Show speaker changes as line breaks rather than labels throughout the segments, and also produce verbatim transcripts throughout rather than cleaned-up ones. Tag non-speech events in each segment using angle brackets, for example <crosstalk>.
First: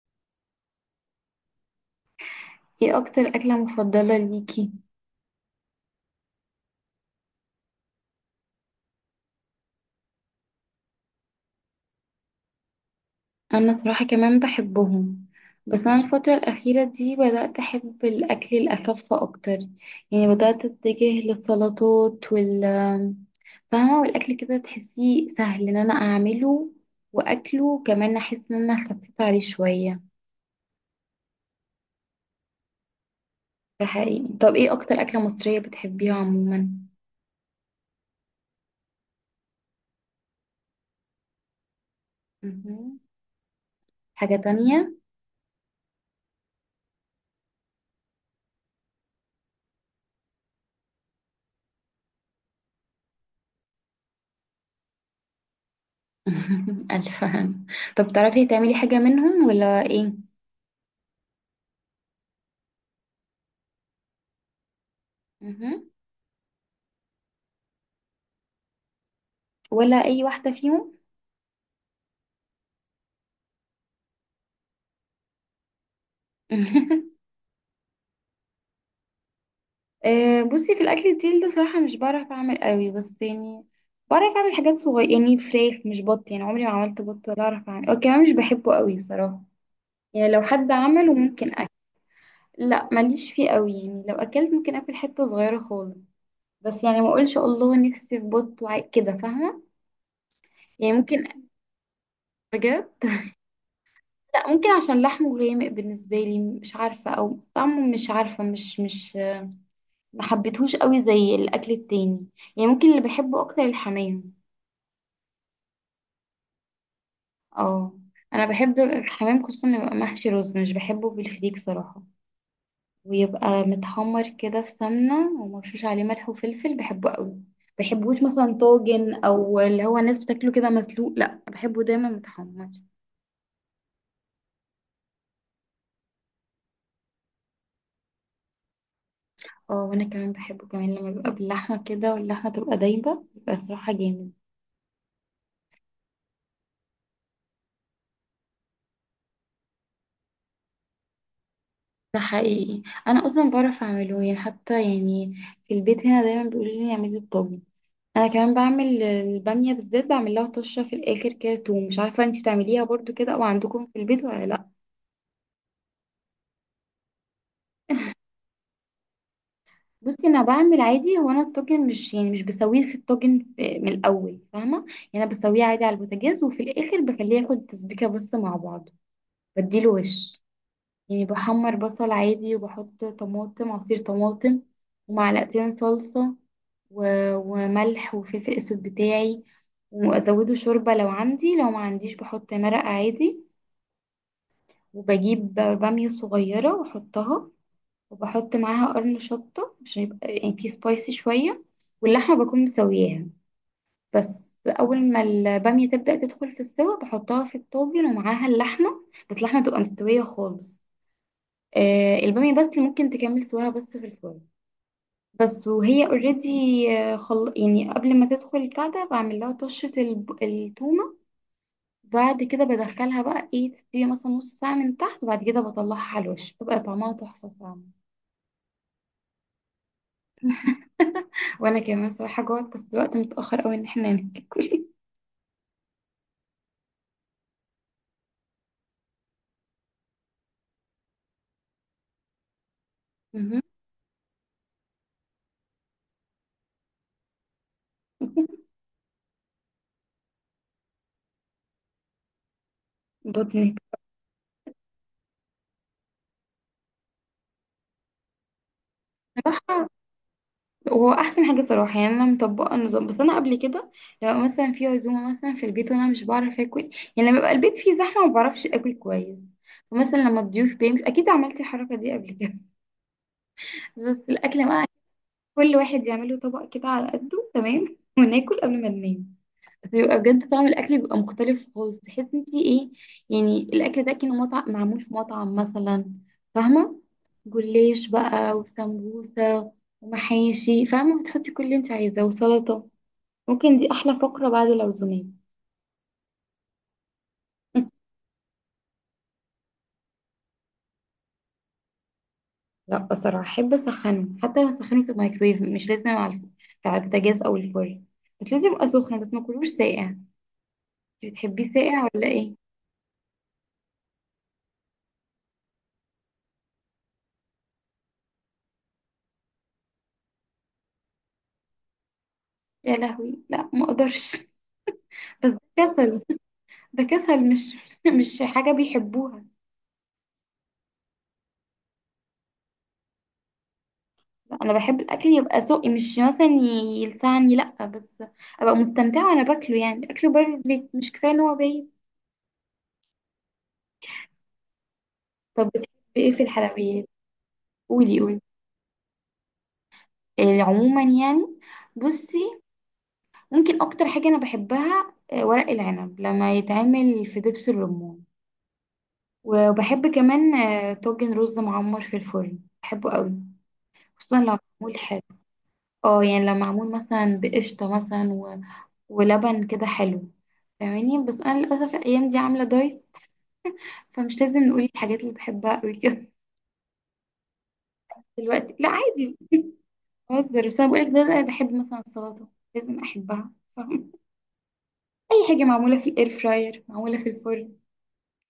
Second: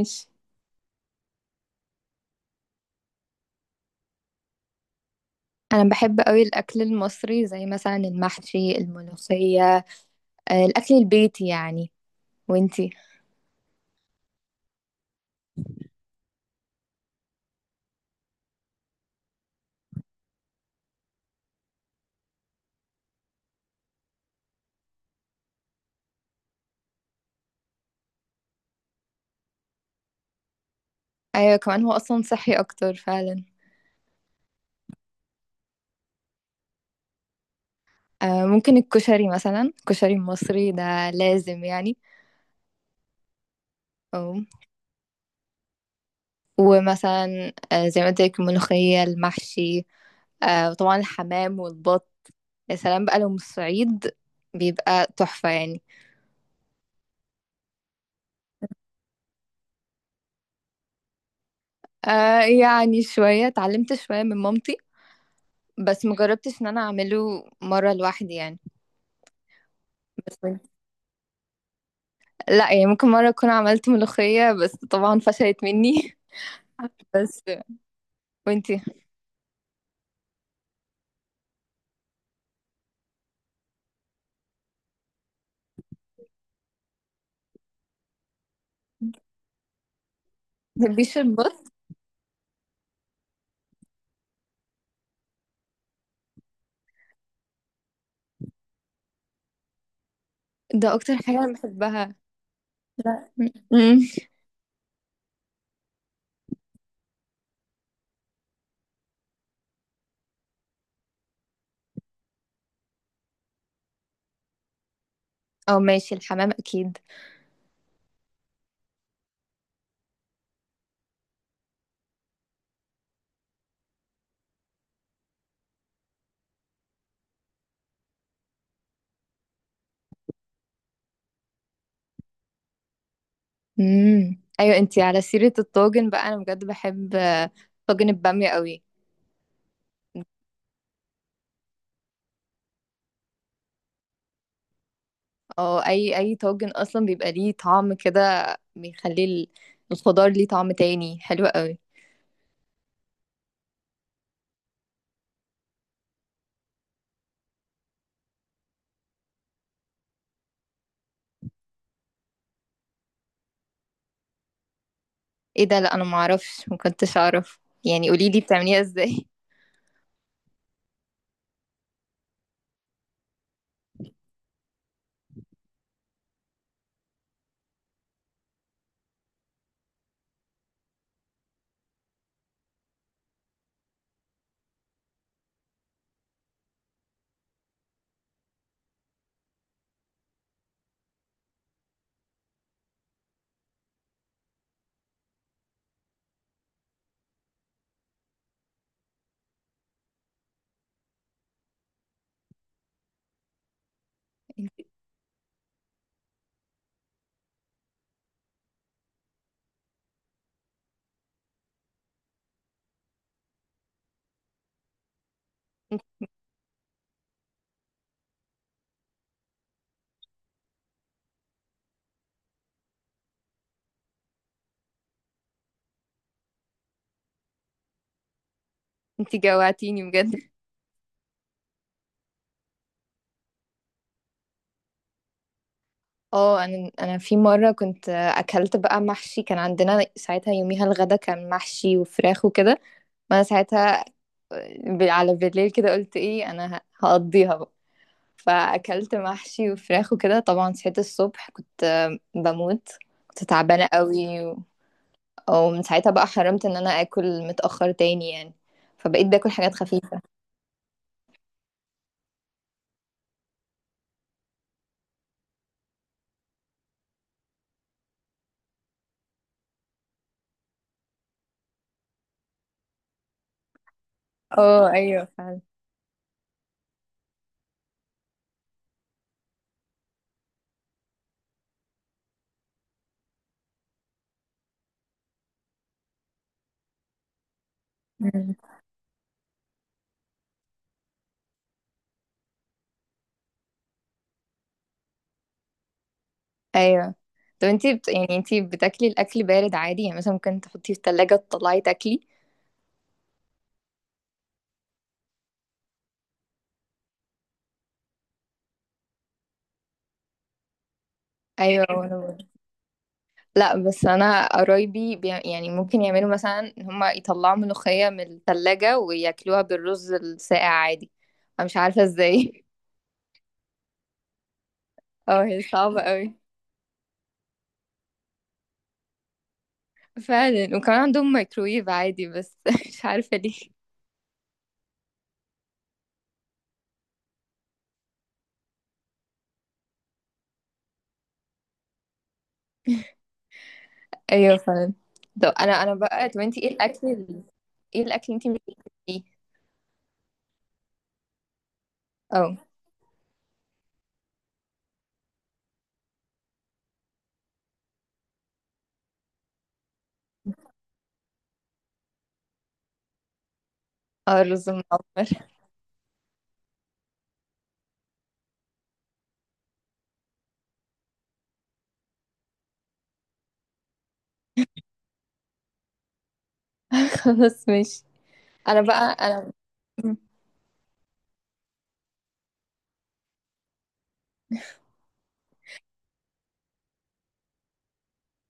ماشي.
ايه اكتر اكلة مفضلة ليكي؟
انا بحب قوي الاكل المصري زي مثلا المحشي الملوخيه. آه، الاكل البيتي يعني. وانتي؟
انا صراحة كمان بحبهم. بس انا الفترة الاخيرة دي بدأت احب الاكل الاخف اكتر. يعني بدأت اتجه للسلطات وال، فاهمة، والاكل كده تحسيه سهل ان انا اعمله. واكله كمان احس ان انا خسيت عليه شوية.
ايوه، كمان هو اصلا صحي اكتر فعلا.
ده حقيقي. طب ايه اكتر اكلة مصرية بتحبيها عموما؟
آه، ممكن الكشري مثلا، الكشري المصري ده لازم يعني.
مهم. حاجة
أو.
تانية؟
ومثلا آه، زي ما قلت لك الملوخيه المحشي، آه، وطبعا الحمام والبط. يا سلام بقى لو من الصعيد، بيبقى تحفه يعني.
<laughs> الفهم. طب تعرفي تعملي حاجة منهم ولا ايه؟
آه، يعني شويه اتعلمت شويه من مامتي.
مهم.
بس مجربتش ان انا اعمله مره لوحدي يعني.
ولا اي واحده فيهم؟
لأ، يعني ممكن مرّة أكون عملت ملوخية، بس طبعًا فشلت منّي. <laughs>
<laughs>
بس وأنتِ ما
آه، بصي، في الاكل التقيل ده صراحه مش بعرف اعمل قوي، بس يعني بعرف اعمل حاجات صغيره، يعني فراخ مش بط، يعني عمري ما عملت بط ولا اعرف اعمل، وكمان مش بحبه قوي صراحه. يعني لو حد عمله
بتحبيش
ممكن
البط؟
اكل. لا ماليش فيه قوي، يعني لو اكلت ممكن اكل حته صغيره خالص. بس يعني ما اقولش الله نفسي في بط وع- كده فاهمه. يعني
ده أكتر
ممكن.
حاجة أنا باحبها.
بجد.
لأ، إمم،
لا ممكن عشان لحمه غامق بالنسبه لي، مش عارفه، او طعمه، مش عارفه، مش مش ما حبيتهوش قوي زي الاكل التاني. يعني ممكن اللي بحبه اكتر الحمام.
آه ماشي، الحمام أكيد.
اه انا بحب الحمام، خصوصا لما يبقى محشي رز، مش بحبه بالفريك صراحه، ويبقى متحمر كده في سمنه ومرشوش عليه ملح وفلفل، بحبه قوي. بحبوش مثلا طاجن، او اللي هو الناس بتاكله كده مسلوق، لا بحبه دايما متحمر.
إمم، أيوه أنتِ على سيرة الطاجن بقى، أنا بجد باحب طاجن البامية أوي.
اه وانا كمان بحبه، كمان لما بيبقى باللحمه كده واللحمه تبقى دايبه، بيبقى صراحه جامد.
آه، أي أي طاجن أصلًا بيبقى ليه طعم كده، بيخلّي ال الخضار ليه طعم تاني، حلو أوي.
ده حقيقي، انا اصلا بعرف اعمله يعني، حتى يعني في البيت هنا دايما بيقولوا لي اعملي الطاجن. انا كمان بعمل الباميه، بالذات بعمل لها طشه في الاخر كده توم. مش عارفه انتي بتعمليها برضو كده او عندكم في البيت ولا لا؟
إيه ده! لأ، أنا ما أعرفش، ما كنتش أعرف، يعني قولي لي بتعمليها إزاي؟
بصي انا بعمل عادي، هو انا الطاجن مش يعني مش بسويه في الطاجن في- من الاول، فاهمه. يعني انا بسويه عادي على البوتاجاز، وفي الاخر بخليه ياخد تسبيكه بس مع بعضه. بديله وش. يعني بحمر بصل عادي، وبحط طماطم، عصير طماطم، ومعلقتين صلصه، و... وملح وفلفل اسود بتاعي، وازوده شوربه لو عندي، لو ما عنديش بحط مرقه عادي، وبجيب بامية صغيرة واحطها، وبحط معاها قرن شطة عشان يبقى يعني في سبايسي شوية. واللحمة بكون مسوياها. بس أول ما البامية تبدأ تدخل في السوا بحطها في الطاجن ومعاها اللحمة، بس اللحمة تبقى مستوية خالص. آه البامية بس اللي ممكن تكمل سواها بس في الفرن. بس وهي اوريدي، خل... يعني قبل ما تدخل البتاع ده بعمل لها طشة الب... التومة. بعد كده بدخلها بقى، ايه، تستوي مثلا نص ساعة من تحت، وبعد كده بطلعها على الوش، بتبقى طعمها تحفة فعلا.
انتي جوعتيني بجد.
<laughs> وانا كمان صراحة جوعت، بس الوقت متأخر قوي ان احنا ناكل.
اه، انا انا في مره كنت اكلت بقى محشي، كان عندنا ساعتها يوميها الغدا كان محشي وفراخ وكده، وانا
مهم.
ساعتها ب- على بالليل كده قلت ايه، انا ه- هقضيها بقى، فاكلت محشي وفراخ وكده. طبعا صحيت الصبح كنت بموت، كنت
بطنك
تعبانه قوي. ومن ساعتها بقى حرمت ان انا اكل متأخر تاني يعني، فبقيت باكل حاجات
صراحة
خفيفة.
هو احسن حاجة صراحة. يعني انا مطبقة النظام، بس انا قبل كده لو مثلا في عزومة مثلا في البيت وانا مش بعرف اكل، يعني لما بيبقى البيت فيه زحمة ما بعرفش اكل كويس، ومثلا لما الضيوف بيمشوا اكيد عملت الحركة دي قبل كده. <laughs> بس الاكل بقى
اه ايوه فعلا.
كل واحد يعمله طبق كده على قده تمام، وناكل قبل ما ننام. بس بيبقى بجد طعم الاكل بيبقى مختلف خالص، تحس انت ايه، يعني الاكل ده كان مطعم، معمول في مطعم مثلا، فاهمه. جلاش بقى
مم.
وسمبوسه ومحاشي، فاهمه بتحطي كل اللي انت عايزاه وسلطه. ممكن دي احلى فقره بعد العزومات.
ايوه، طب انتي
<laughs>
بت... يعني انتي بتاكلي الاكل بارد عادي؟ يعني مثلا ممكن تحطيه في التلاجة تطلعي تاكلي؟
لا بصراحه احب اسخنه، حتى لو اسخنه في الميكرويف، مش لازم على الف- على البوتاجاز او الفرن، بس لازم يبقى سخن، بس ما كلوش ساقع. انت بتحبيه
ايوه
ساقع
وانا
ولا
برضه.
ايه؟
لا، بس انا قرايبي بي... يعني ممكن يعملوا مثلا ان هما يطلعوا ملوخية من التلاجة وياكلوها بالرز الساقع عادي. انا مش عارفة ازاي.
يا لهوي لا ما اقدرش. <laughs>
<laughs> اه،
بس ده
هي صعبة
كسل،
قوي
ده كسل مش <laughs> مش حاجة بيحبوها.
فعلا. وكمان عندهم مايكرويف عادي بس. <laughs> مش عارفة.
لا، انا بحب الاكل يبقى ذوقي، مش مثلا ي- يلسعني، لا، بس ابقى مستمتعة وانا باكله. يعني اكله بارد ليه؟ مش كفاية ان هو بايت.
ايوه فعلا. طب
طب
انا
بتحبي
انا بقى
ايه
طب
في
انتي ايه
الحلويات؟
الاكل ال- ايه
قولي
الاكل
قولي.
انتي مش بتحبيه؟
إيه عموما يعني؟
اه.
بصي، ممكن اكتر حاجة انا بحبها آه، ورق العنب لما يتعمل في دبس الرمان. وبحب كمان آه، طاجن رز معمر في الفرن، بحبه قوي، خصوصا
اه،
لو
الرز
معمول حلو.
المعمر.
اه يعني لو معمول مثلا بقشطة مثلا و... ولبن كده حلو، فاهماني. بس انا للاسف الايام دي عامله دايت، فمش لازم نقول الحاجات اللي بحبها قوي كده.
<laughs> خلاص ماشي.
<laughs> دلوقتي
انا
لا
بقى
عادي،
انا
بهزر. بس انا بقولك ده انا بحب مثلا السلطه، لازم احبها، فاهم. اي حاجه معموله في الاير فراير، معموله في الفرن،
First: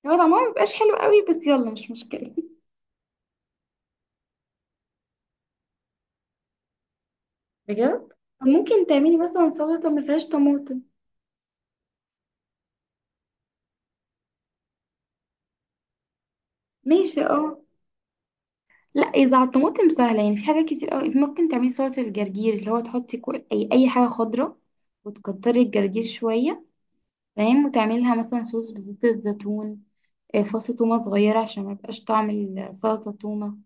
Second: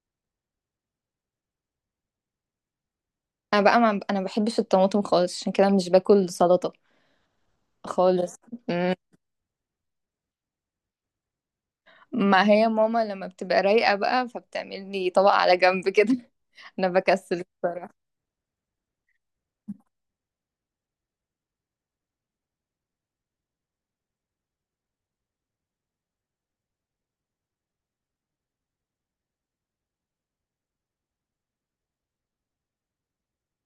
هو طعمها مبيبقاش حلو قوي، بس يلا مش مشكله.
انا بقى، ما انا ما بحبش الطماطم خالص، عشان كده مش باكل سلطة
<laughs> بجد؟
خالص.
طب ممكن
مم.
تعملي مثلا سلطه ما فيهاش طماطم.
ما هي ماما لما بتبقى رايقة بقى فبتعمل لي طبق على جنب كده. <laughs> انا
ماشي
بكسل
اه.
بصراحة.
لا اذا على الطماطم سهله، يعني في حاجات كتير قوي ممكن تعملي. سلطه الجرجير، اللي هو تحطي كو- اي اي حاجه خضراء، وتكتري الجرجير شويه، تمام، وتعملي لها مثلا صوص بزيت الزيتون، آه، فص تومه صغيره عشان ما يبقاش طعم السلطه تومه،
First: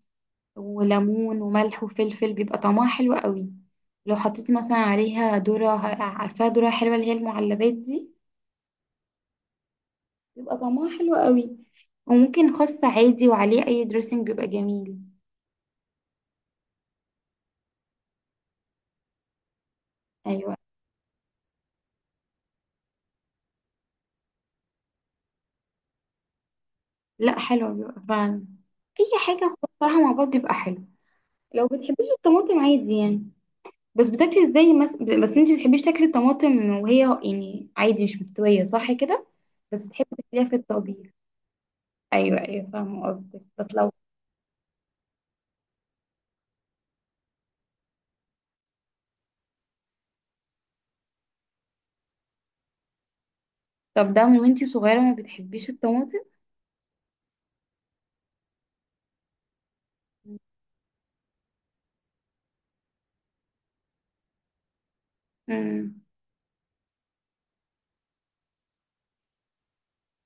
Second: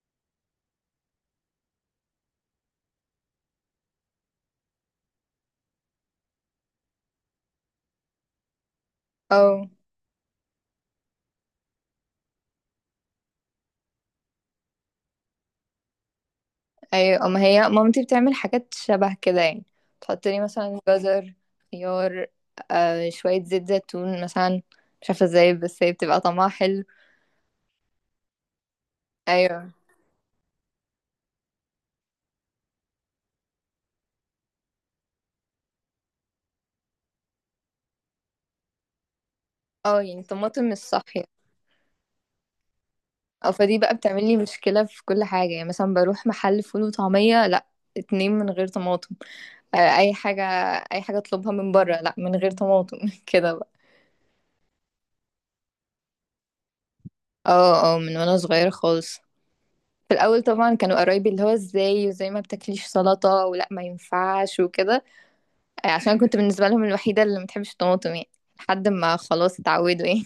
وليمون وملح وفلفل، بيبقى طعمها حلو قوي. لو حطيتي مثلا عليها ذره، عارفاها ذره حلوه، اللي هي المعلبات دي،
اه
بيبقى طعمها حلو قوي. وممكن خس عادي وعليه اي دريسنج، بيبقى جميل.
ايوه، ما هي مامتي بتعمل حاجات شبه كده يعني، تحط لي
ايوه،
مثلا جزر، خيار، آه شوية زيت زيتون مثلا. مش عارفة ازاي بس هي بتبقى طعمها حلو.
لا حلو بيبقى فعلا، اي حاجه
ايوه،
بصراحه مع بعض بيبقى حلو. لو بتحبيش الطماطم عادي يعني، بس بتاكلي ازاي مس... بس انت بتحبيش تاكلي الطماطم وهي يعني عادي مش مستويه صح كده، بس
اه
بتحبي
يعني
تاكليها في
طماطم مش
الطبيخ.
صاحية.
ايوه ايوه فاهمه قصدك،
او
بس
فدي
لو.
بقى بتعمل لي مشكلة في كل حاجة، يعني مثلا بروح محل فول وطعمية، لا، اتنين من غير طماطم. آه اي حاجة، اي حاجة اطلبها من بره لا من غير طماطم. <laughs> كده بقى.
طب ده من وانتي صغيره ما بتحبيش الطماطم؟
اه، اه، من وانا صغيرة خالص. في الاول طبعا كانوا قرايبي اللي هو ازاي، وزي ما بتاكليش سلطة ولا ما ينفعش وكده، آه،
امم.
عشان كنت بالنسبة لهم الوحيدة اللي ما بتحبش الطماطم يعني، لحد ما خلاص اتعودوا يعني.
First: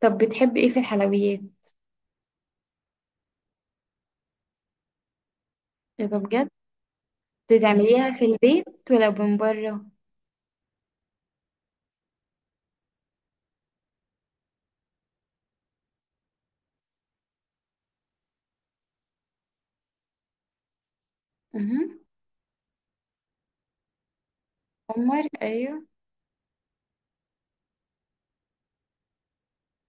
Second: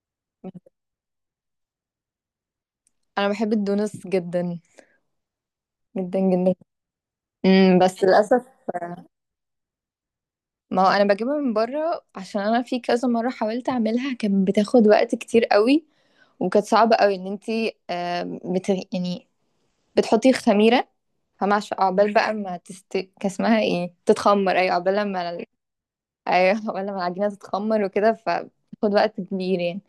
طب بتحبي ايه في الحلويات؟
انا بحب الدونس جدا،
ايه ده؟
جدا
بجد؟
جدا. امم، بس
بتعمليها في
للاسف.
البيت
آه،
ولا من بره؟
ما هو انا بجيبها من بره، عشان انا في كذا مرة حاولت اعملها، كانت بتاخد وقت كتير قوي، وكانت صعبة قوي ان انتي آه، بت... يعني بتحطي خميرة، فما عش-
امم.
عقبال بقى ما تست كان اسمها ايه تتخمر، ايوه عقبال
عمر.
ما ال-
ايوه.
ايوه عقبال ما العجينة تتخمر وكده، فبتاخد وقت كبير يعني،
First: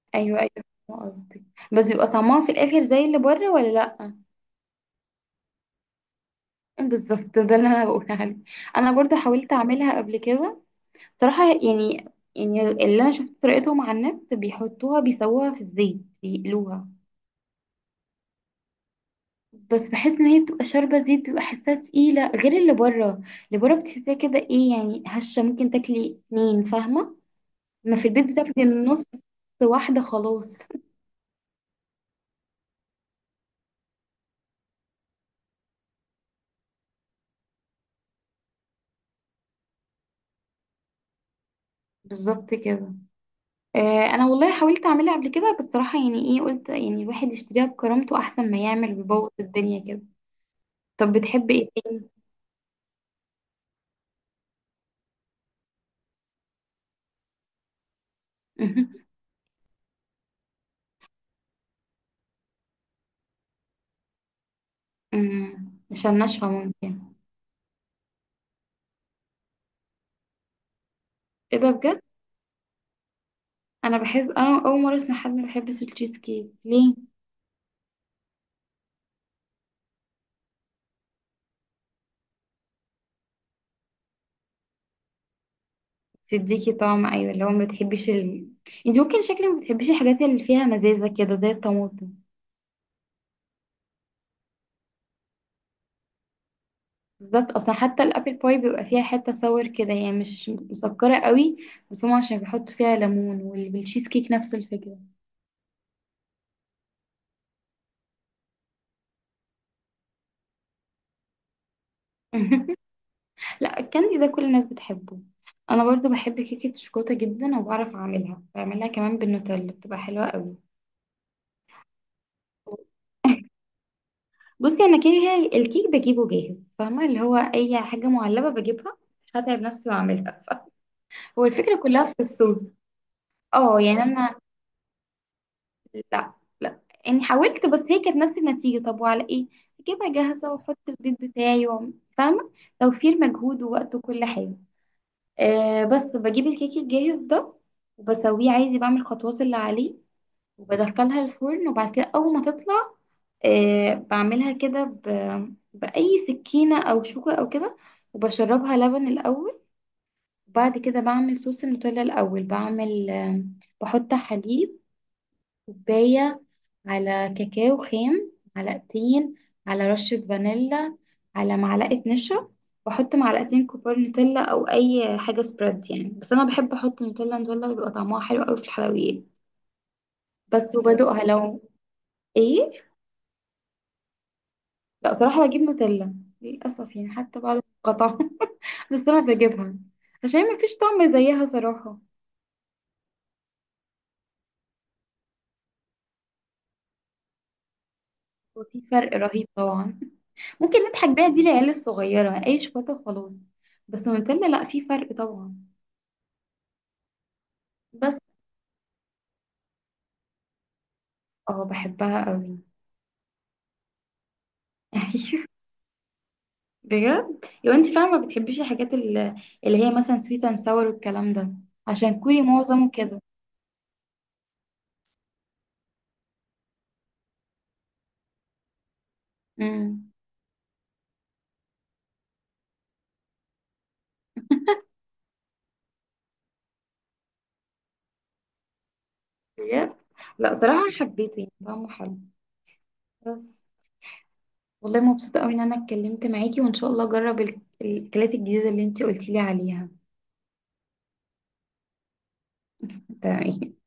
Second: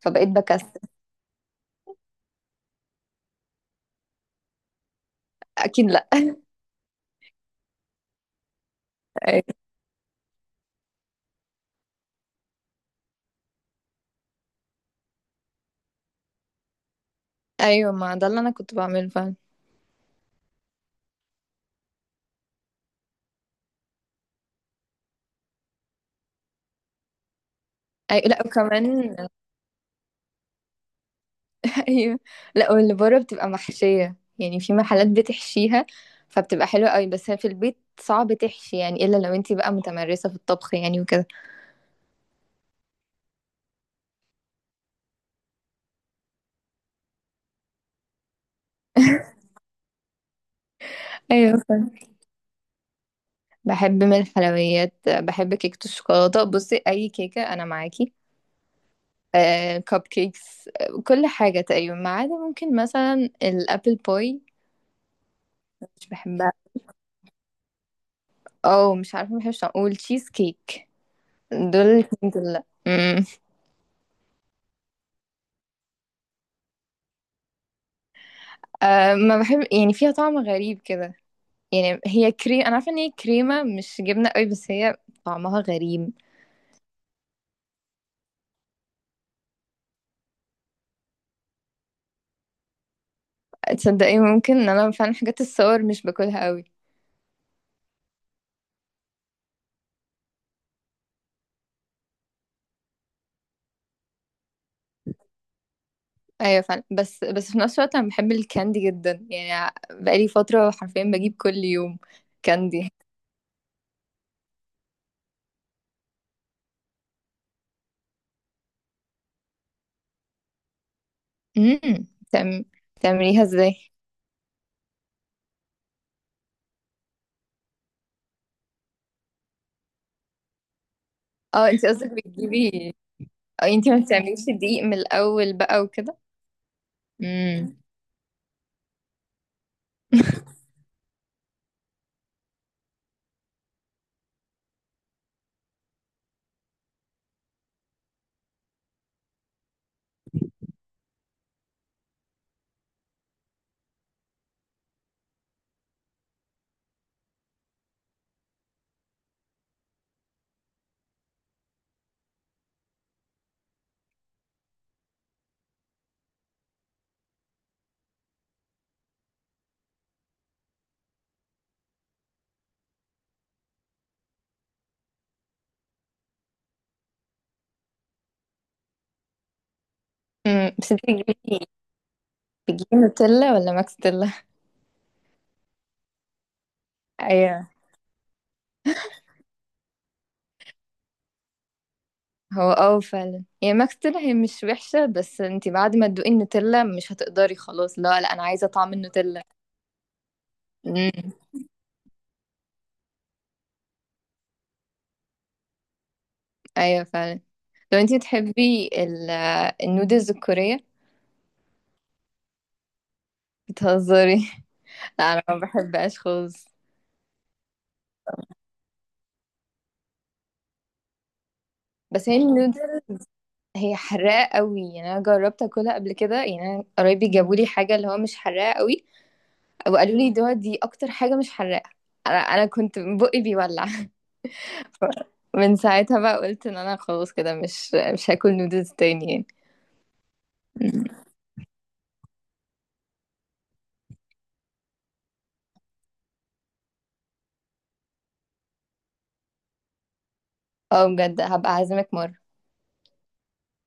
فبقيت
ايوه ايوه
بكسل.
فاهمة قصدك، بس بيبقى طعمها في الاخر زي اللي بره ولا لا؟
اكيد.
بالظبط، ده اللي انا بقولها لك. انا برضو حاولت
لا.
اعملها قبل كده صراحه يعني يعني اللي انا شفت طريقتهم على النت بيحطوها، بيسووها في الزيت بيقلوها.
ايوه، ما ده اللي انا كنت بعمله فعلا.
بس بحس ان هي بتبقى شاربه زيت، بتبقى حاساها تقيله غير اللي بره. اللي بره بتحسيها كده ايه يعني، هشه، ممكن تاكلي اتنين فاهمه. ما في
ايوه.
البيت
لا
بتاكلي النص،
وكمان.
واحده خلاص.
<laughs> ايوه. لا، واللي بره بتبقى محشيه يعني، في محلات بتحشيها فبتبقى حلوه قوي، بس هي في البيت صعب تحشي يعني، الا لو انتي بقى متمرسه في الطبخ يعني وكده.
بالظبط كده. آه انا والله حاولت اعملها قبل كده، بس صراحه يعني ايه، قلت يعني الواحد يشتريها بكرامته احسن ما يعمل بيبوظ الدنيا كده. طب بتحب
ايوه
ايه
فعلا.
تاني؟
بحب من الحلويات، بحب كيكه الشوكولاته، بصي اي كيكه انا معاكي.
مهم.
آه، كب كيكس، آه، كل حاجه تقريبا، ما عدا ممكن مثلا الابل باي،
مم.
مش
عشان ناشفة
بحبها.
ممكن.
او مش عارفه، مش هقول تشيز كيك.
ايه ده؟
دول
بجد؟
الاتنين دول لا.
انا بحس انا اول مرة اسمع حد ما بيحبش التشيز كيك، ليه؟
أه، ما بحب، يعني فيها طعم غريب كده، يعني هي كريم، انا عارفه ان هي كريمه مش جبنه قوي، بس هي طعمها غريب.
تديكي طعم ايوه، اللي هو ما بتحبيش ال... انت ممكن شكلك ما بتحبيش الحاجات اللي فيها مزازة كده زي الطماطم.
تصدقي ممكن ان انا فعلا حاجات الصور مش باكلها قوي.
بالظبط، اصلا حتى الابل باي بيبقى فيها حتة صور كده، هي يعني مش مسكرة قوي، بس هم عشان بيحطوا فيها ليمون، والتشيز كيك نفس الفكرة.
ايوه فعلا. بس بس في نفس الوقت انا بحب الكاندي جدا، يعني بقالي فتره حرفيا بجيب كل يوم
<laughs>
كاندي.
لا الكاندي ده كل الناس بتحبه. انا برضو بحب كيكة الشوكولاتة جدا، وبعرف اعملها، بعملها كمان بالنوتيلا بتبقى حلوة قوي.
امم. تعم...
<laughs>
تعمليها ازاي؟
بصي انا كده الكيك بجيبه جاهز، فاهمه اللي هو اي حاجه معلبه بجيبها، مش هتعب نفسي واعملها. <laughs> هو
اه
الفكره
انت
كلها
قصدك
في الصوص.
بتجيبي؟ اه
اه
انت ما
يعني انا
بتعمليش الدقيق من الاول بقى وكده؟
لا لا يعني حاولت،
امم.
بس هي كانت نفس النتيجه، طب وعلى ايه؟ اجيبها جاهزه واحط في البيت بتاعي وأعمل- فاهمه، توفير مجهود ووقت وكل حاجه. أه بس بجيب الكيك الجاهز ده وبسويه عادي، بعمل الخطوات اللي عليه وبدخلها الفرن. وبعد كده اول ما تطلع، آه بعملها كده ب... بأي سكينة أو شوكة أو كده، وبشربها لبن الأول. وبعد كده بعمل صوص النوتيلا. الأول بعمل آه، بحط حليب، كوباية، على كاكاو خام معلقتين، على رشة فانيلا، على معلقة نشا، بحط معلقتين كبار نوتيلا أو أي حاجة سبريد يعني، بس أنا بحب أحط نوتيلا. نوتيلا بيبقى طعمها حلو أوي في الحلويات.
امم،
بس
بس انت
وبدوقها لو.
بتجيبي،
إيه؟
بتجيبي نوتيلا ولا ماكس تيلا؟
لا صراحة بجيب نوتيلا، للأسف يعني حتى بعد
ايوه.
القطع. <laughs> بس أنا بجيبها عشان مفيش طعم زيها صراحة.
هو اه فعلا، يعني ماكس تيلا هي مش وحشة، بس انتي بعد ما تدوقي النوتيلا مش هتقدري، خلاص لا لا، انا عايزة
وفي
طعم
فرق
النوتيلا.
رهيب طبعا، ممكن نضحك
امم.
بيها دي العيال الصغيرة أي شوكولاتة وخلاص، بس نوتيلا لا، في فرق طبعا.
ايوه فعلا. لو
بس
انتي بتحبي ال- آه، النودلز الكورية؟
اه بحبها قوي. <laughs>
بتهزري؟ <laughs> لا انا
أيوه.
ما بحبهاش خالص.
بجد لو انت فاهمة ما بتحبيش الحاجات ال- اللي هي مثلا سويت اند ساور والكلام ده، عشان
بس هي
كوري معظمه
النودل
كده.
هي حراقة قوي، يعني انا جربت اكلها قبل كده، يعني انا قرايبي جابوا لي حاجة اللي هو مش حراقة قوي،
امم.
وقالوا لي دي دي اكتر حاجة مش حراقة، انا انا كنت بقي بيولع. من ساعتها بقى قلت ان انا خلاص كده مش مش هاكل نودلز تاني يعني.
بجد؟ لا صراحة
مم.
حبيته، يعني طعمه حلو. بس والله مبسوطة قوي ان انا اتكلمت معاكي، وان شاء الله اجرب ال- الاكلات الجديدة اللي انتي قلتي لي عليها.
اه بجد، هبقى اعزمك مرة.
تمام.